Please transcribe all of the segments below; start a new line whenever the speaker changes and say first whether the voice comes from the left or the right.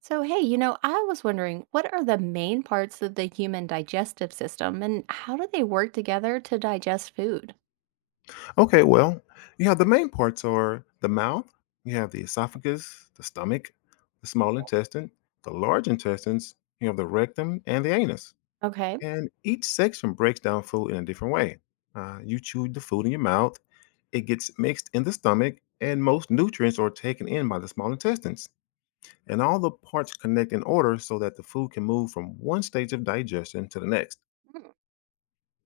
right: So, hey, I was wondering what are the main parts of the human digestive system and how do they work together to digest food?
left: Okay, well, yeah, the main parts are the mouth, you have the esophagus, the stomach, the small intestine, the large intestines, you have the rectum, and the anus.
right: Okay.
left: And each section breaks down food in a different way. You chew the food in your mouth, it gets mixed in the stomach, and most nutrients are taken in by the small intestines. And all the parts connect in order so that the food can move from one stage of digestion to the next.
right: Mm.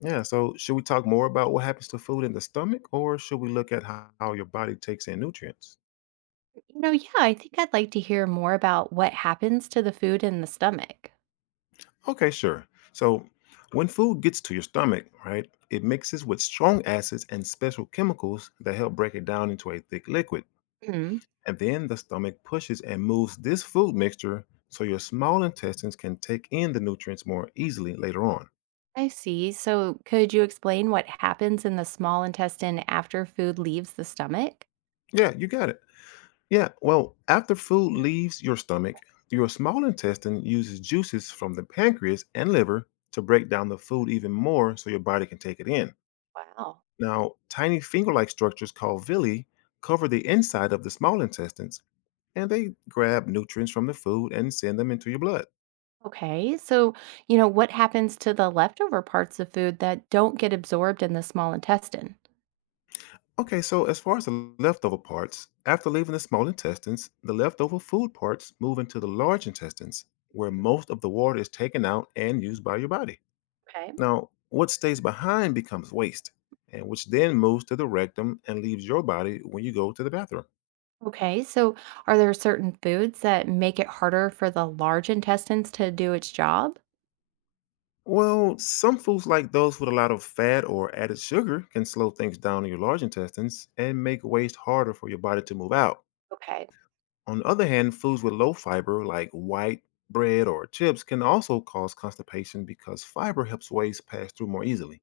left: Yeah, so should we talk more about what happens to food in the stomach, or should we look at how your body takes in nutrients?
right: Yeah, I think I'd like to hear more about what happens to the food in the stomach.
left: Okay, sure. So when food gets to your stomach, right, it mixes with strong acids and special chemicals that help break it down into a thick liquid.
right: Hmm,
left: And then the stomach pushes and moves this food mixture so your small intestines can take in the nutrients more easily later on.
right: I see. So, could you explain what happens in the small intestine after food leaves the stomach?
left: Yeah, you got it. Yeah, well, after food leaves your stomach, your small intestine uses juices from the pancreas and liver to break down the food even more so your body can take it in.
right: Wow.
left: Now, tiny finger like structures called villi cover the inside of the small intestines and they grab nutrients from the food and send them into your blood.
right: Okay. So, what happens to the leftover parts of food that don't get absorbed in the small intestine?
left: Okay, so as far as the leftover parts, after leaving the small intestines, the leftover food parts move into the large intestines where
right: Mhm.
left: most of the water is taken out and used by your body.
right: Okay.
left: Now, what stays behind becomes waste, and which then moves to the rectum and leaves your body when you go to the bathroom.
right: Okay, so are there certain foods that make it harder for the large intestines to do its job?
left: Well, some foods like those with a lot of fat or added sugar can slow things down in your large intestines and make waste harder for your body to move out.
right: Okay,
left: On the other hand, foods with low fiber like white bread or chips can also cause constipation because fiber helps waste pass through more easily.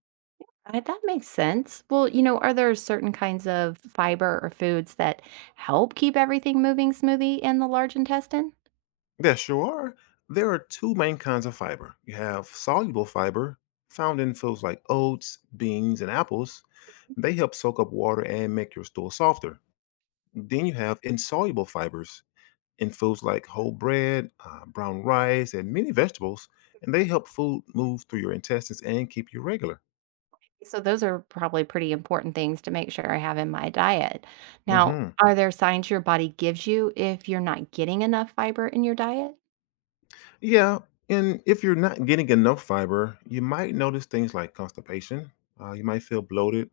right: that makes sense. Well, are there certain kinds of fiber or foods that help keep everything moving smoothly in the large intestine?
left: Yes, sure. are. There are two main kinds of fiber. You have soluble fiber, found in foods like oats, beans, and apples. They help soak up water and make your stool softer. Then you have insoluble fibers in foods like whole bread, brown rice, and many vegetables, and they help food move through your intestines and keep you regular.
right: So those are probably pretty important things to make sure I have in my diet. Now,
left: hmm
right: are there signs your body gives you if you're not getting enough fiber in your diet?
left: Yeah, and if you're not getting enough fiber, you might notice things like constipation. You might feel bloated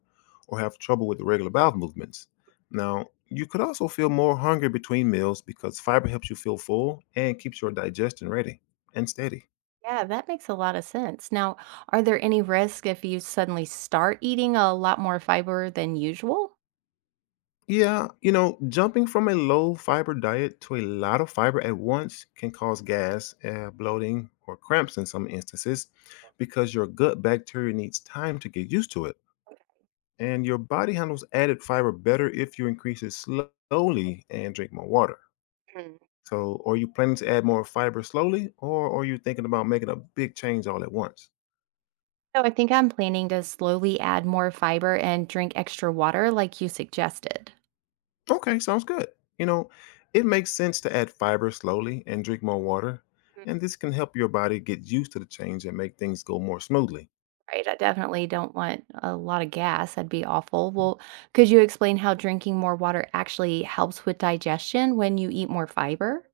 left: or have trouble with the regular bowel movements. Now, you could also feel more hungry between meals because fiber helps you feel full and keeps your digestion ready and steady.
right: Yeah, that makes a lot of sense. Now, are there any risk if you suddenly start eating a lot more fiber than usual?
left: Yeah, you know, jumping from a low fiber diet to a lot of fiber at once can cause gas, bloating, or cramps in some instances because your gut bacteria needs time to get used to it. And your body handles added fiber better if you increase it slowly and drink more water. So, are you planning to add more fiber slowly, or are you thinking about making a big change all at once?
right: So I think I'm planning to slowly add more fiber and drink extra water like you suggested.
left: Okay, sounds good. You know, it makes sense to add fiber slowly and drink more water,
right: Mm.
left: and this can help your body get used to the change and make things go more smoothly.
right: Right? I definitely don't want a lot of gas. That'd be awful. Well, could you explain how drinking more water actually helps with digestion when you eat more fiber?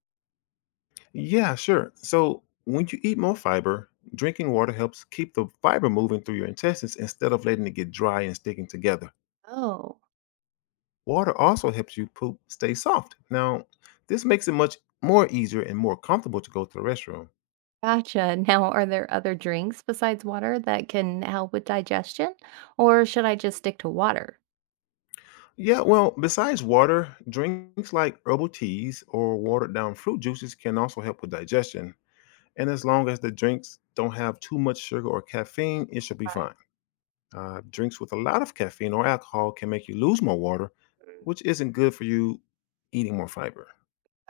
left: Yeah, sure. So, when you eat more fiber, drinking water helps keep the fiber moving through your intestines instead of letting it get dry and sticking together.
right: Oh,
left: Water also helps you poop stay soft. Now, this makes it much more easier and more comfortable to go to the restroom.
right: gotcha. Now, are there other drinks besides water that can help with digestion? Or should I just stick to water?
left: Yeah, well, besides water, drinks like herbal teas or watered down fruit juices can also help with digestion. And as long as the drinks don't have too much sugar or caffeine, it should be fine. Drinks with a lot of caffeine or alcohol can make you lose more water, which isn't good for you eating more fiber.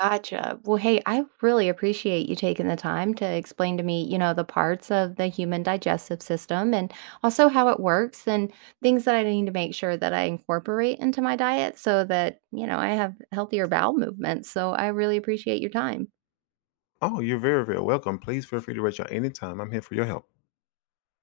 right: Gotcha. Well, hey, I really appreciate you taking the time to explain to me, the parts of the human digestive system and also how it works and things that I need to make sure that I incorporate into my diet so that, I have healthier bowel movements. So I really appreciate your time.
left: Oh, you're very, very welcome. Please feel free to reach out anytime. I'm here for your help.